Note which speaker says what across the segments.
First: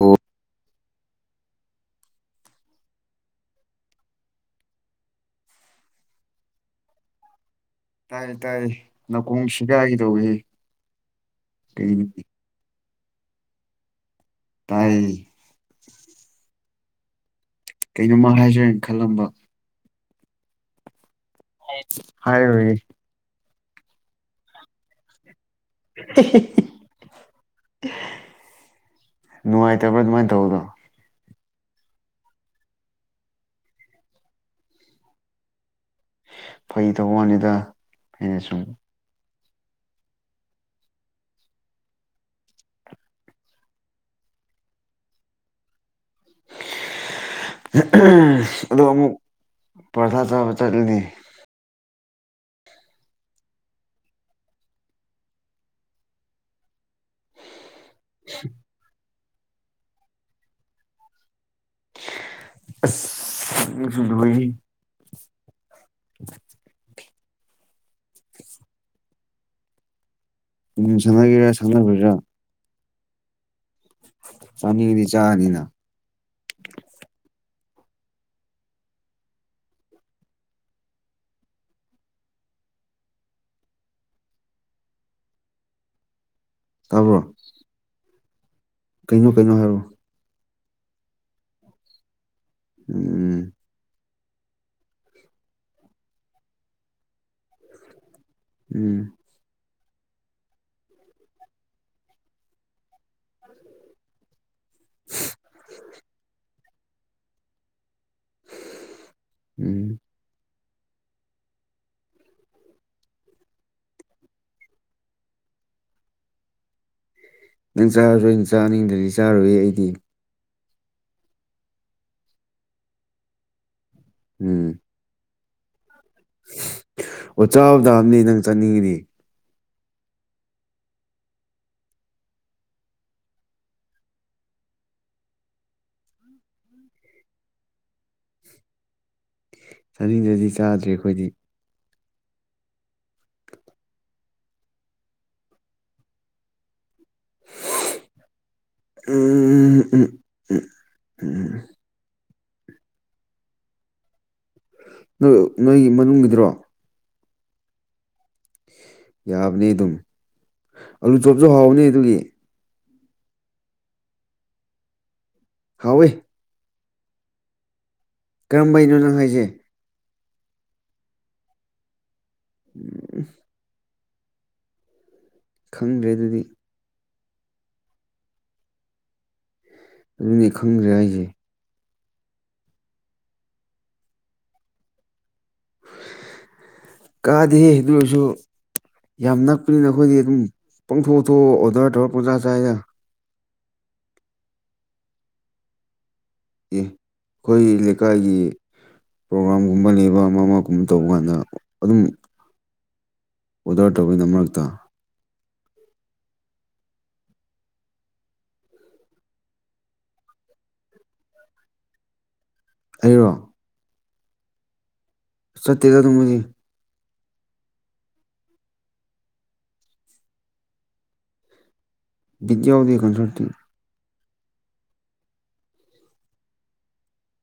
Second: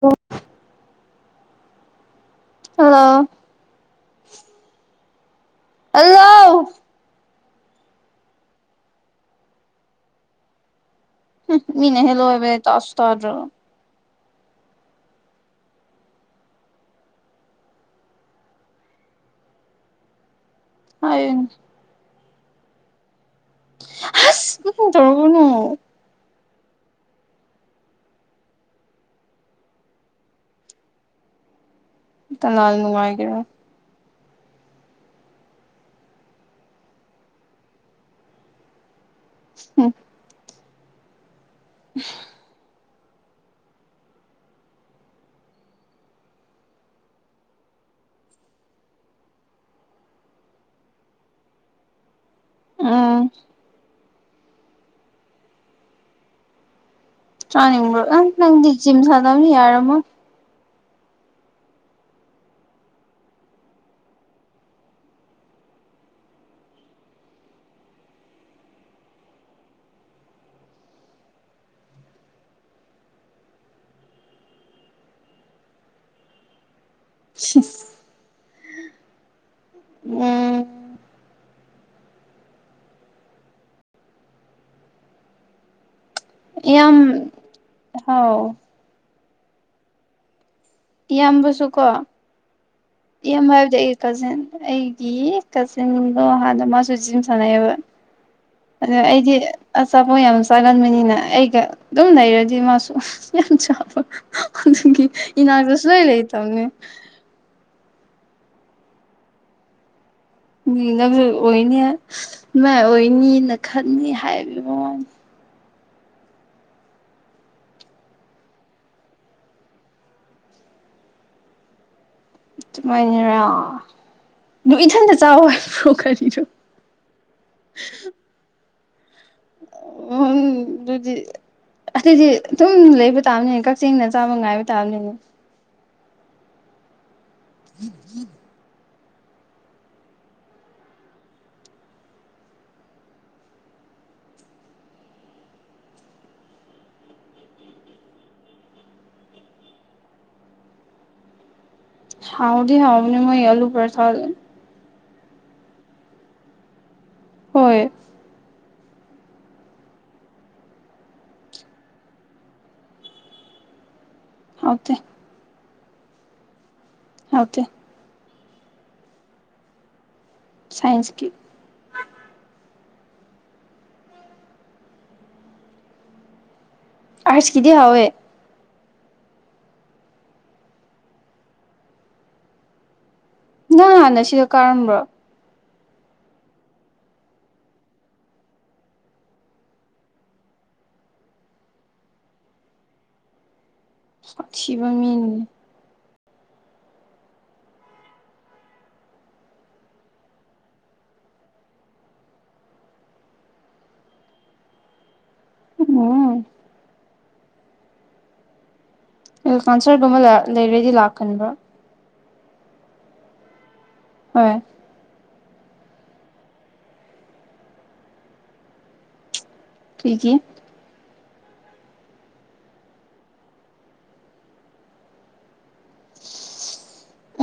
Speaker 1: ꯑꯣ
Speaker 2: hello hello
Speaker 1: ꯇꯥꯏ ꯇꯥꯏ ꯅꯥꯀꯣꯡ ꯁꯤꯒꯥꯢꯒꯦ ꯇꯧꯋꯤꯍꯦ
Speaker 2: ꯃꯤꯅꯦ ꯍꯂꯣ ꯑꯦꯕ ꯆꯁꯇꯔ
Speaker 1: ꯇꯥꯏ ꯀꯩꯅꯣꯃ ꯍꯥꯏꯖꯔꯦꯅ ꯈꯜꯂꯝꯕ
Speaker 2: ꯍꯥꯏ
Speaker 1: ꯍꯔꯦ
Speaker 2: ꯑ ꯀ ꯇꯔꯕꯨꯅ
Speaker 1: ꯅꯨꯡꯉꯥꯏꯇꯕ꯭ꯔꯥ ꯑꯗꯨꯃꯥꯏꯅ ꯇꯧꯕꯗꯣ
Speaker 2: ꯏ ꯅꯅꯨꯡꯉꯥꯏꯒꯔꯣ
Speaker 1: ꯐꯩ ꯇꯧ ꯋꯥꯅꯤꯗ ꯑꯩꯅ ꯁꯨꯝ
Speaker 2: ꯎꯝ [inaudible]
Speaker 1: [inaudible] ꯑ ꯑꯃꯨꯛ ꯄ꯭ꯔꯊꯥ ꯆꯥꯕ ꯆꯠꯂꯗꯤ
Speaker 2: ꯑꯥ ꯇꯥꯅꯤ ꯑꯪꯖꯤꯝ ꯁꯥꯗꯕꯅꯤ ꯌꯥꯔꯃꯣ
Speaker 1: ꯑ ꯁꯗꯣꯏ [inaudible] ꯎꯝ ꯁꯥꯟꯅꯒꯤꯔ ꯁꯥꯟꯅꯕꯤꯏꯔ ꯆꯅꯤꯗꯤ ꯆꯥꯅꯤꯅ
Speaker 2: ꯁꯤ ꯎꯝ ꯌꯥꯝ
Speaker 1: ꯇꯥꯕ꯭ꯔꯣ
Speaker 2: ꯍꯥꯎ
Speaker 1: ꯀꯩꯅꯣ ꯀꯩꯅꯣ ꯍꯥꯏꯔꯣ
Speaker 2: ꯏꯌꯥꯝꯕꯁꯨ ꯀꯣ
Speaker 1: ꯎꯝ
Speaker 2: ꯏꯌꯥꯝꯕ ꯍꯥꯏꯕꯗꯤ ꯀꯖꯤꯟ ꯑꯩꯒꯤ ꯀꯖꯤꯟꯗꯣ ꯍꯥꯟꯅ ꯃꯥꯁꯨ ꯖꯤꯝ ꯁꯥꯟꯅꯩꯑꯕ ꯑꯗ
Speaker 1: ꯎꯝ
Speaker 2: ꯑꯩꯗꯤ ꯑꯆꯥꯄꯣꯠ ꯌꯥꯝ ꯆꯥꯒꯟꯕꯅꯤꯅ ꯑꯩꯒ ꯑꯗꯨꯝ ꯂꯩꯔꯗꯤ ꯃꯥꯁꯨ ꯌꯥꯝ ꯆꯕ [inaudible] ꯂꯣꯏ ꯂꯦ ꯇꯧꯝꯃꯦ
Speaker 1: ꯎꯝ
Speaker 2: ꯃꯤꯅꯕ ꯑꯣꯏꯅꯤ ꯃꯥꯏ ꯑꯣꯏꯅꯤꯅ ꯈꯟꯅꯤ ꯍꯥꯏꯕ ꯃꯃꯅꯤ
Speaker 1: ꯅꯪ ꯆꯥꯔꯁꯨꯣꯏ ꯅꯪ ꯆꯥꯅꯤꯡꯗꯗꯤ ꯆꯥꯔꯨꯏ ꯑꯩꯗꯤ
Speaker 2: ꯑꯗꯨꯨꯃꯥꯏꯅꯔ ꯑꯗꯨ ꯏꯊꯟꯇ ꯆꯥꯎꯥꯋꯏ
Speaker 1: ꯎꯆꯥꯥ ꯗꯥꯝꯅꯤ ꯅꯪ ꯆꯠꯅꯤꯡꯉꯤꯗꯤ
Speaker 2: ꯎꯝ ꯑꯗꯨꯗꯤ ꯑꯁꯤꯗꯤ ꯊꯨꯝ ꯂꯩꯕ ꯇꯥꯕꯅꯤꯅꯦ ꯀꯛꯆꯤꯡꯅ ꯆꯥꯕ ꯉꯥꯏꯕ ꯇꯥꯕꯅꯤꯅꯦ ꯏ ꯌꯦ
Speaker 1: ꯆꯅꯤꯗꯗꯤ ꯆꯥꯗ꯭ꯔꯦ ꯑꯩꯈꯣꯏꯗꯤ ꯎꯝ ꯎꯝ ꯎꯝ ꯎꯝ
Speaker 2: ꯍꯥꯎꯗꯤ ꯍ ꯑꯅꯤ ꯃꯣꯏ ꯑꯂꯨ ꯄꯔꯁꯦ
Speaker 1: ꯅꯣꯏ ꯅꯣꯏꯒꯤ ꯃꯅꯨꯡꯒꯤꯗ꯭ꯔꯣ
Speaker 2: ꯍꯣꯏ
Speaker 1: ꯌꯥꯕꯅꯤ ꯑꯗꯨꯝ ꯑꯂꯨ ꯆꯣꯞꯁꯨ ꯍꯥꯎꯅꯦ ꯑꯗꯨꯒꯤ
Speaker 2: ꯍꯧꯗ
Speaker 1: ꯍꯋꯦ
Speaker 2: ꯑꯣꯀꯦ
Speaker 1: ꯀꯔꯝꯕꯩꯅꯣ ꯅꯪ ꯍꯥꯏꯁꯦ
Speaker 2: ꯁꯥꯏꯟꯁꯀꯤ
Speaker 1: ꯎꯝ ꯈꯪꯗ꯭ꯔꯦ ꯑꯗꯨꯗꯤ
Speaker 2: ꯑꯁ ꯀꯗꯤ ꯍꯥꯋꯦ
Speaker 1: ꯑꯗꯨꯅꯦ ꯈꯪꯗ꯭ꯔꯦ ꯑꯩꯁꯦ
Speaker 2: ꯅꯪ ꯍꯥꯟꯅ ꯁꯤꯗ ꯀꯥꯔꯝꯕ꯭ꯔꯣ
Speaker 1: ꯀꯥꯗ ꯑꯗꯨꯁꯨ ꯌꯥꯝ ꯅꯛꯄꯅꯤ ꯅ ꯑꯩꯈꯣꯏꯗꯤ ꯑꯗꯨꯝ ꯄꯪꯊꯣꯛꯊꯣꯛ ꯑꯣꯗꯔ ꯇꯧꯔ ꯄꯖꯥ ꯆꯗ
Speaker 2: ꯀ ꯁꯤꯕ ꯃꯤꯅꯤ
Speaker 1: ꯑꯦ ꯑꯩꯈꯣꯏ ꯂꯩꯀꯥꯏꯒꯤ ꯄ꯭ꯔꯣꯒ꯭ꯔꯥꯝꯒꯨꯝꯕ ꯂꯩꯕ ꯑꯃ ꯑꯃꯒꯨꯝꯕ ꯇꯧꯕ ꯀꯥꯟꯗ ꯑꯗꯨꯝ ꯑꯣꯗꯔ ꯇꯧꯕꯒꯤꯗ ꯃꯔꯛꯇ
Speaker 2: ꯎꯝ ꯑꯦ ꯀꯥꯟꯁꯔꯒꯨꯝꯕ ꯂꯩꯔꯗꯤ ꯂꯥꯛꯀꯟꯕ꯭ꯔꯥ
Speaker 1: ꯑꯩꯔꯣ
Speaker 2: ꯍꯣꯏ
Speaker 1: ꯁꯇꯌꯗ ꯇꯨꯃꯦ
Speaker 2: ꯊꯀꯤꯦ
Speaker 1: ꯕꯤꯗꯌꯥ ꯎꯗ ꯀꯟ ꯁꯇꯤ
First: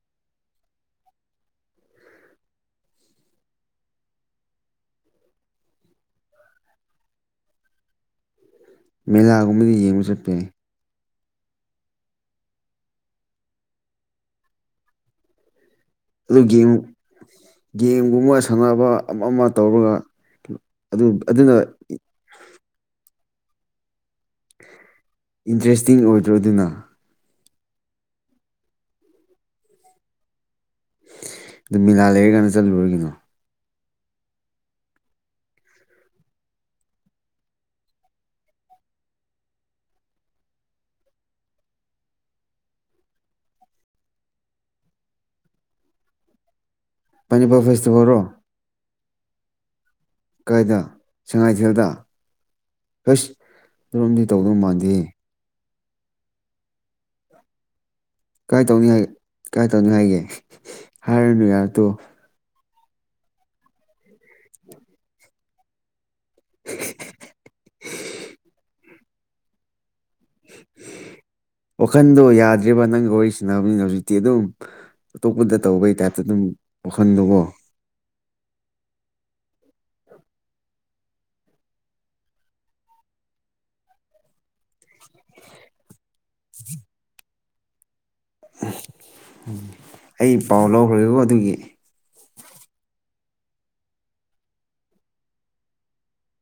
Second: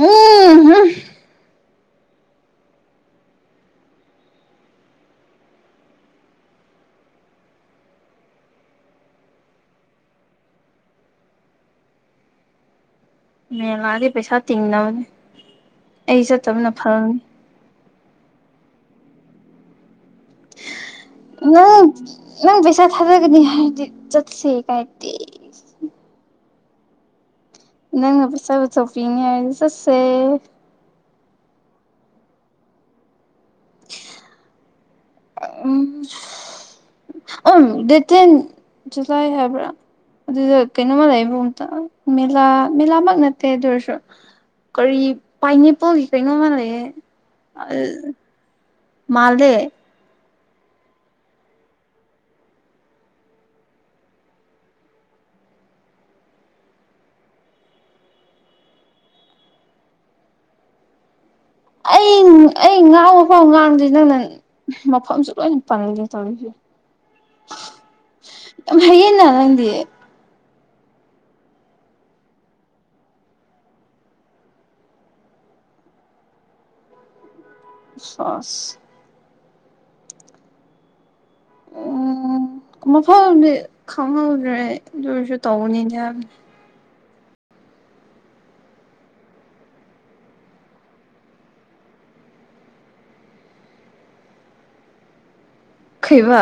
Speaker 2: ꯎꯝ ꯍꯝ
Speaker 1: ꯃꯦꯂꯥꯒꯨꯝꯕꯗꯤ ꯌꯦꯡꯕ ꯆꯠꯄ
Speaker 2: ꯃ ꯂꯥꯑꯗꯤ ꯄꯩꯁꯥ ꯇꯤꯡꯅꯅꯦ
Speaker 1: ꯑꯗꯨ ꯒꯦꯝ ꯒꯦꯝꯒꯨꯝꯕ ꯁꯥꯟꯅꯕ ꯑꯃ ꯑꯃ ꯇꯧꯔꯒ ꯑꯗꯨ ꯑꯗꯨꯅ
Speaker 2: ꯅꯪ ꯅꯪ ꯁꯥ ꯊ ꯍꯥꯏ ꯁꯤ ꯀꯥꯏꯗꯤ
Speaker 1: ꯏꯟꯇꯔꯦꯁꯇꯤꯡ ꯑꯣꯏꯗ꯭ꯔꯣ ꯑꯗꯨꯅ
Speaker 2: ꯅꯪ ꯄꯁꯥ ꯆꯄꯤꯉ ꯆꯠꯁꯦ
Speaker 1: ꯑꯗꯨ ꯃꯤꯂꯥ ꯂꯩꯔ ꯀꯥꯟꯗ ꯆꯠꯂꯨꯔꯤꯒꯤꯅꯣ
Speaker 2: [inaudible] ꯎꯝ ꯗꯠꯇꯦꯟ ꯆꯂꯥꯏ ꯍꯥꯏꯕ꯭ꯔꯥ ꯑꯗꯨꯗ ꯀꯩꯅꯣꯝꯃ ꯂꯩ ꯏꯕ ꯑꯝꯇ ꯃꯦꯂꯥ ꯃꯦꯂꯥꯃꯛ ꯅꯠꯇꯦ ꯑꯗꯨꯔꯁꯨ ꯀꯔꯤ ꯄꯥꯏꯅꯦꯄꯜꯒꯤ ꯀꯩꯅꯣ ꯃꯥꯜ ꯂꯩꯦ
Speaker 1: ꯄꯅꯤꯄꯨꯔ ꯐꯦꯁꯇꯤꯚꯦꯜꯣ
Speaker 2: ꯃꯥꯜꯗꯦ
Speaker 1: ꯀꯥꯏꯗ ꯁꯉꯥꯏꯊꯦꯜꯗ ꯍꯁ ꯑꯣꯝꯗꯤ ꯇꯧꯗꯧ ꯃꯥꯟꯗꯦ ꯀꯥꯏ ꯇꯧꯅꯤ ꯍꯥꯏꯦ ꯀꯥꯏ ꯇꯧꯅꯤ ꯍꯥꯏꯒꯦ ꯍꯥꯏꯔꯅꯨ ꯌꯥꯔꯗꯣ
Speaker 2: ꯑꯩ ꯑꯩ ꯉꯥꯡꯕ ꯐꯥꯎ ꯉꯥꯡꯗ꯭ꯔꯤ ꯅꯪꯅ ꯃꯐꯝꯁꯨ ꯂꯣꯏꯅ ꯄꯪꯒꯦ ꯌꯥꯝ ꯍꯌꯦꯡꯟꯅ ꯅꯪꯗꯤ
Speaker 1: ꯋꯥꯈꯟꯗꯣ ꯌꯥꯗ꯭꯭ꯔꯔꯤꯕ ꯅꯪꯒ ꯋꯥꯔꯤ ꯁꯟꯅꯅꯕꯅꯤꯅ ꯍꯧꯖꯤꯛꯇꯤ ꯑꯗꯨꯝ ꯑꯇꯣꯞꯄꯗ ꯇꯧꯕꯩ ꯇꯥꯏꯞꯇ ꯑꯗꯨꯝ ꯋꯥꯈꯟꯗꯨꯣꯀꯣ
Speaker 2: ꯆꯁ
Speaker 1: [inaudible]
Speaker 2: ꯎ ꯃꯐꯝꯗꯤ ꯈꯪꯍꯧꯗ꯭ꯔꯦ ꯑꯗꯨ ꯑꯣꯏꯔꯁꯨ ꯇꯧꯅꯤꯅꯦ ꯍꯥꯏꯕꯅꯤ
Speaker 1: ꯎ ꯑꯩ ꯄꯥꯎ ꯂꯧꯈ꯭ꯔꯦꯀꯣ ꯑꯗꯨꯒꯤ
Speaker 2: ꯈꯩꯕ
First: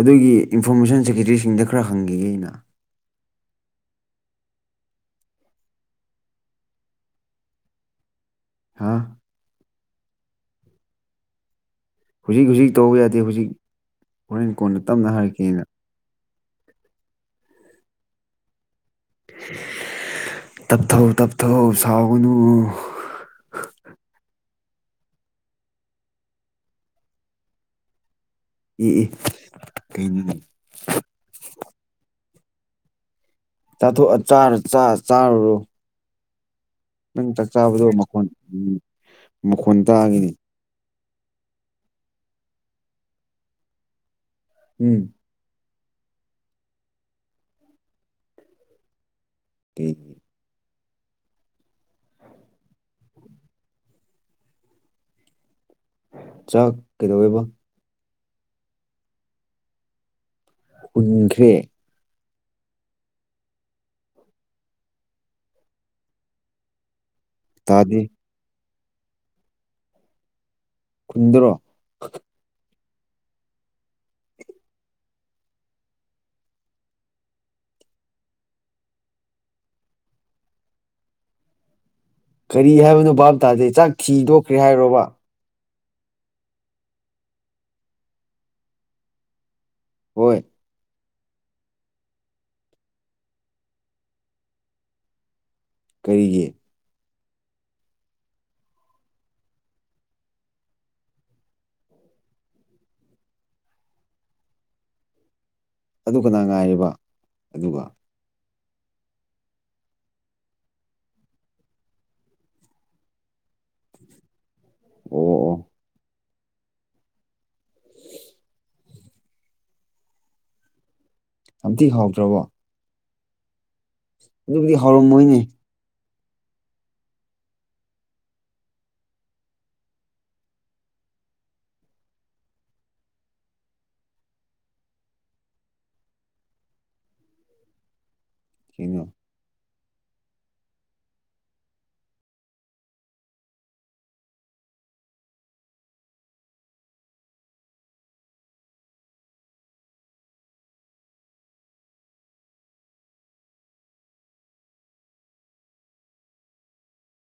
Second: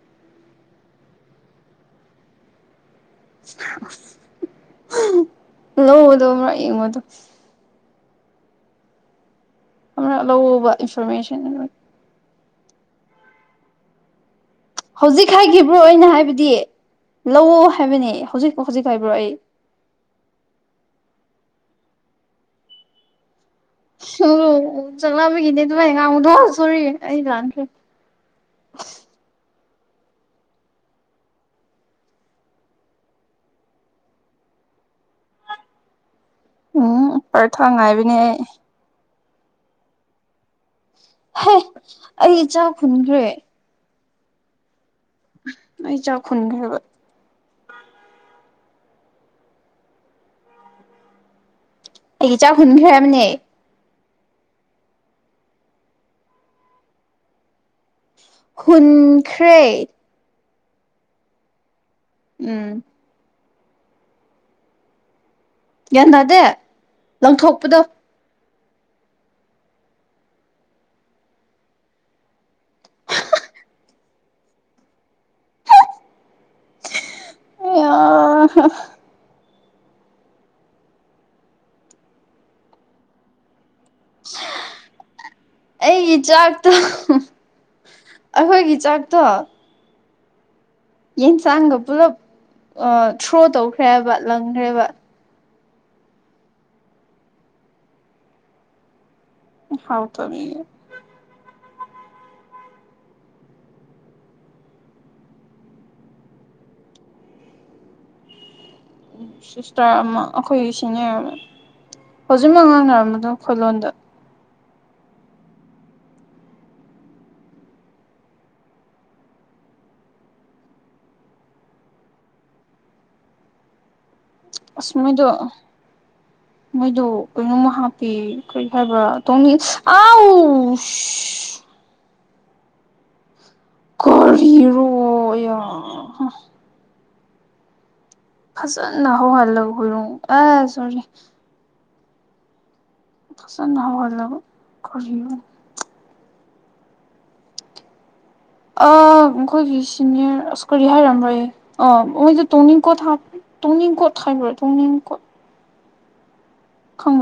Speaker 1: ꯑꯗꯨꯒꯤ ꯏꯟꯐꯣꯔꯃꯦꯁꯟ ꯁꯦꯀ꯭ꯔꯦꯇꯔꯤꯁꯤꯡꯗ ꯈꯔ ꯍꯪꯈꯤꯒꯦ ꯑꯩꯅ
Speaker 2: ꯂꯧꯗ ꯑꯃ ꯌꯦꯡꯉꯣꯗꯣ
Speaker 1: ꯍꯥꯥ
Speaker 2: ꯑꯃꯅ ꯂꯧꯎꯕ ꯏꯟꯐꯣꯔꯃꯦꯁꯟ
Speaker 1: ꯍꯧꯖꯤꯛ ꯍꯧꯖꯤꯛ ꯇꯧꯕ ꯌꯥꯗꯦ ꯍꯧꯖꯤꯛ ꯍꯣꯔꯦꯟ ꯀꯣꯟꯅ ꯇꯞꯅ
Speaker 2: ꯍꯧꯖꯤꯛ
Speaker 1: ꯍꯥꯏꯔꯛꯀꯦꯅ
Speaker 2: ꯍꯥꯏꯈꯤꯕ꯭ꯔꯣ ꯑ ꯑꯣꯏꯅ ꯍꯥꯏꯕꯗꯤ ꯂꯧ ꯍꯥꯏꯕꯅꯤ ꯍꯧꯖꯤꯛ ꯃꯈꯈꯖꯤ ꯈꯥꯏꯕ꯭ꯔꯔꯤ
Speaker 1: ꯇꯞꯊ ꯁꯥꯎꯒꯅꯨ
Speaker 2: ꯑꯣ ꯆꯪꯂꯕꯒꯤꯅꯦ ꯑꯗꯨꯃꯥꯏ ꯉꯥꯡꯉꯨꯗꯣ ꯁꯣꯔꯤ ꯑꯩ ꯂꯥꯟꯈ꯭ꯔꯦ
Speaker 1: ꯏ ꯑꯦ ꯀꯩꯅꯅꯤ ꯆꯥꯊꯣꯛꯑ ꯆꯥꯔ ꯆꯥ ꯆꯥꯔꯨꯔꯣ
Speaker 2: ꯎꯝ
Speaker 1: ꯅꯪ ꯆꯥꯛ
Speaker 2: ꯄꯔꯊꯥ
Speaker 1: ꯆꯥꯕꯗꯣ
Speaker 2: ꯉꯥꯏꯕꯅꯦ
Speaker 1: ꯃꯈꯣꯟ
Speaker 2: ꯑꯩ
Speaker 1: ꯃꯈꯣꯟ ꯇꯥꯈꯤꯅꯤ
Speaker 2: ꯍ ꯑꯩ ꯏꯆꯥ ꯈꯨꯟꯈ꯭ꯔꯦ
Speaker 1: ꯎꯝ
Speaker 2: ꯑꯩ ꯆꯈꯒꯕ
Speaker 1: ꯀ
Speaker 2: ꯑꯩ ꯆꯥꯛ ꯍꯨꯟꯈ꯭ꯔꯦꯕꯅꯦ
Speaker 1: ꯆꯥꯛ ꯀꯩꯗꯧꯋꯦꯕ
Speaker 2: ꯍꯨꯟꯈ꯭ꯔꯦ
Speaker 1: ꯎ
Speaker 2: ꯎꯝ ꯌꯥꯒ꯭ꯌꯥꯟꯅꯥꯗꯦ ꯂꯪꯊꯣꯛꯄꯗ
Speaker 1: ꯇꯥꯗꯦ ꯈꯨꯟꯗ꯭ꯔꯣ
Speaker 2: ꯑꯦ
Speaker 1: ꯀꯔꯤ ꯍꯥꯏꯕꯅꯣ ꯚꯥꯞ ꯇꯥꯖꯦ ꯆꯥꯛ ꯊꯤꯗꯣꯛꯈ꯭ꯔꯦ ꯍꯥꯏꯔꯣꯕ
Speaker 2: ꯑꯩꯒꯤ ꯆꯥꯛꯇꯣ ꯑꯩꯈꯣꯏꯒꯤ ꯆꯥꯛꯇꯣ
Speaker 1: ꯍꯣꯏ
Speaker 2: ꯌꯦꯟꯁꯥꯡꯒ ꯄꯨꯂꯞ ꯊ꯭ꯔꯣ ꯇꯧꯈ꯭ꯔꯦꯕ ꯂꯪꯈ꯭ꯔꯦꯕ
Speaker 1: ꯀꯔꯤꯒꯤ
Speaker 2: ꯍꯥꯎ ꯇ ꯃꯤ
Speaker 1: ꯑꯗꯨꯅꯥ ꯉꯥꯏꯔꯤꯕ ꯑꯗꯨꯒ
Speaker 2: ꯁꯤꯁꯇꯔ ꯑꯃ ꯑꯩꯈꯣꯏꯒꯤ ꯁꯤꯅꯤꯌꯔ ꯑꯃ ꯍꯧꯖꯤꯛ ꯃꯉꯥꯡꯅꯔꯝꯝꯕꯗꯣ ꯈꯨꯣꯏꯂꯣꯗ
Speaker 1: ꯑꯣ ꯑꯣ ꯑꯝꯇꯤ ꯍꯥꯎꯗ꯭ꯔꯕꯣ ꯑꯗꯨꯕꯨꯗꯤ
Speaker 2: ꯑꯁ ꯃꯣꯏꯗꯣ
Speaker 1: ꯍꯧꯔꯝꯃꯣꯏꯅꯦ [inaudible]
Speaker 2: ꯃꯣꯏꯗꯣ ꯀꯩꯅꯣꯝꯃ ꯍꯥꯞꯄꯤ ꯀꯔꯤ ꯍꯥꯏꯕ꯭ꯔꯥ ꯇꯧꯅꯤꯡ ꯑꯥꯎ ꯀꯔꯣ ꯌꯥ
Speaker 1: ꯀꯩꯅꯣ
Speaker 2: ꯐꯖꯅ ꯍꯧꯍꯜꯂꯒ ꯍꯔꯣ ꯑꯦ ꯁꯣꯔꯤ ꯄꯁꯅ ꯍ ꯂꯧ ꯀꯌꯨ ꯑ ꯑꯩꯈꯣꯏꯒꯤ ꯁꯤꯅꯤꯌꯔ ꯑꯁ ꯀꯔꯤ ꯍꯥꯏꯔꯝꯕꯣꯏ ꯑ ꯃꯣꯏꯗ ꯇꯣꯡꯅꯤꯡꯀꯣ ꯊ ꯇꯨꯡ ꯀꯣꯠ ꯈꯥꯏꯕ꯭ꯔꯣ ꯇꯨꯡ ꯀꯣꯠ ꯈꯪ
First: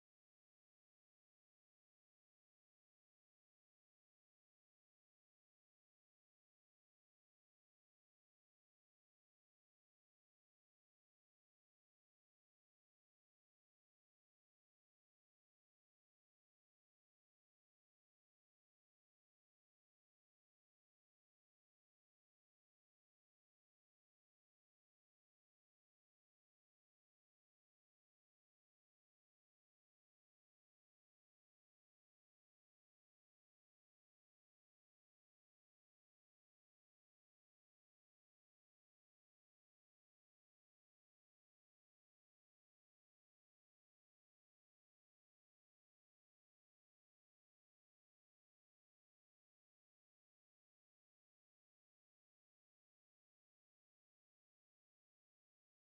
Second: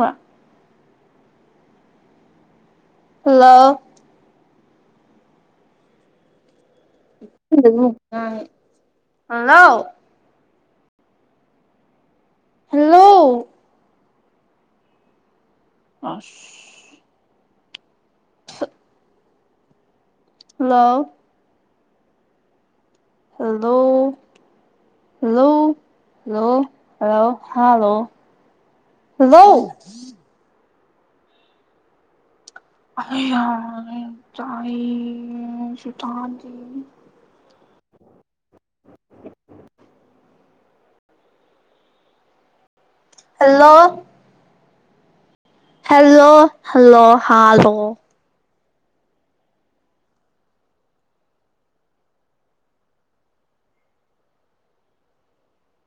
Speaker 2: ꯍꯜꯂꯣ ꯎꯝ ꯑ ꯍꯂꯥꯎ ꯍꯜꯂꯣ ꯑ [inaudible] ꯂ hello hello hello hello hello ꯋꯥꯏ ꯑꯩ ꯌꯥ ꯆ ꯁꯇꯥꯟꯖꯤ ꯍꯜꯂꯣ ꯍꯦꯜꯂꯣ ꯍꯜꯂꯣ ꯍꯥ ꯍ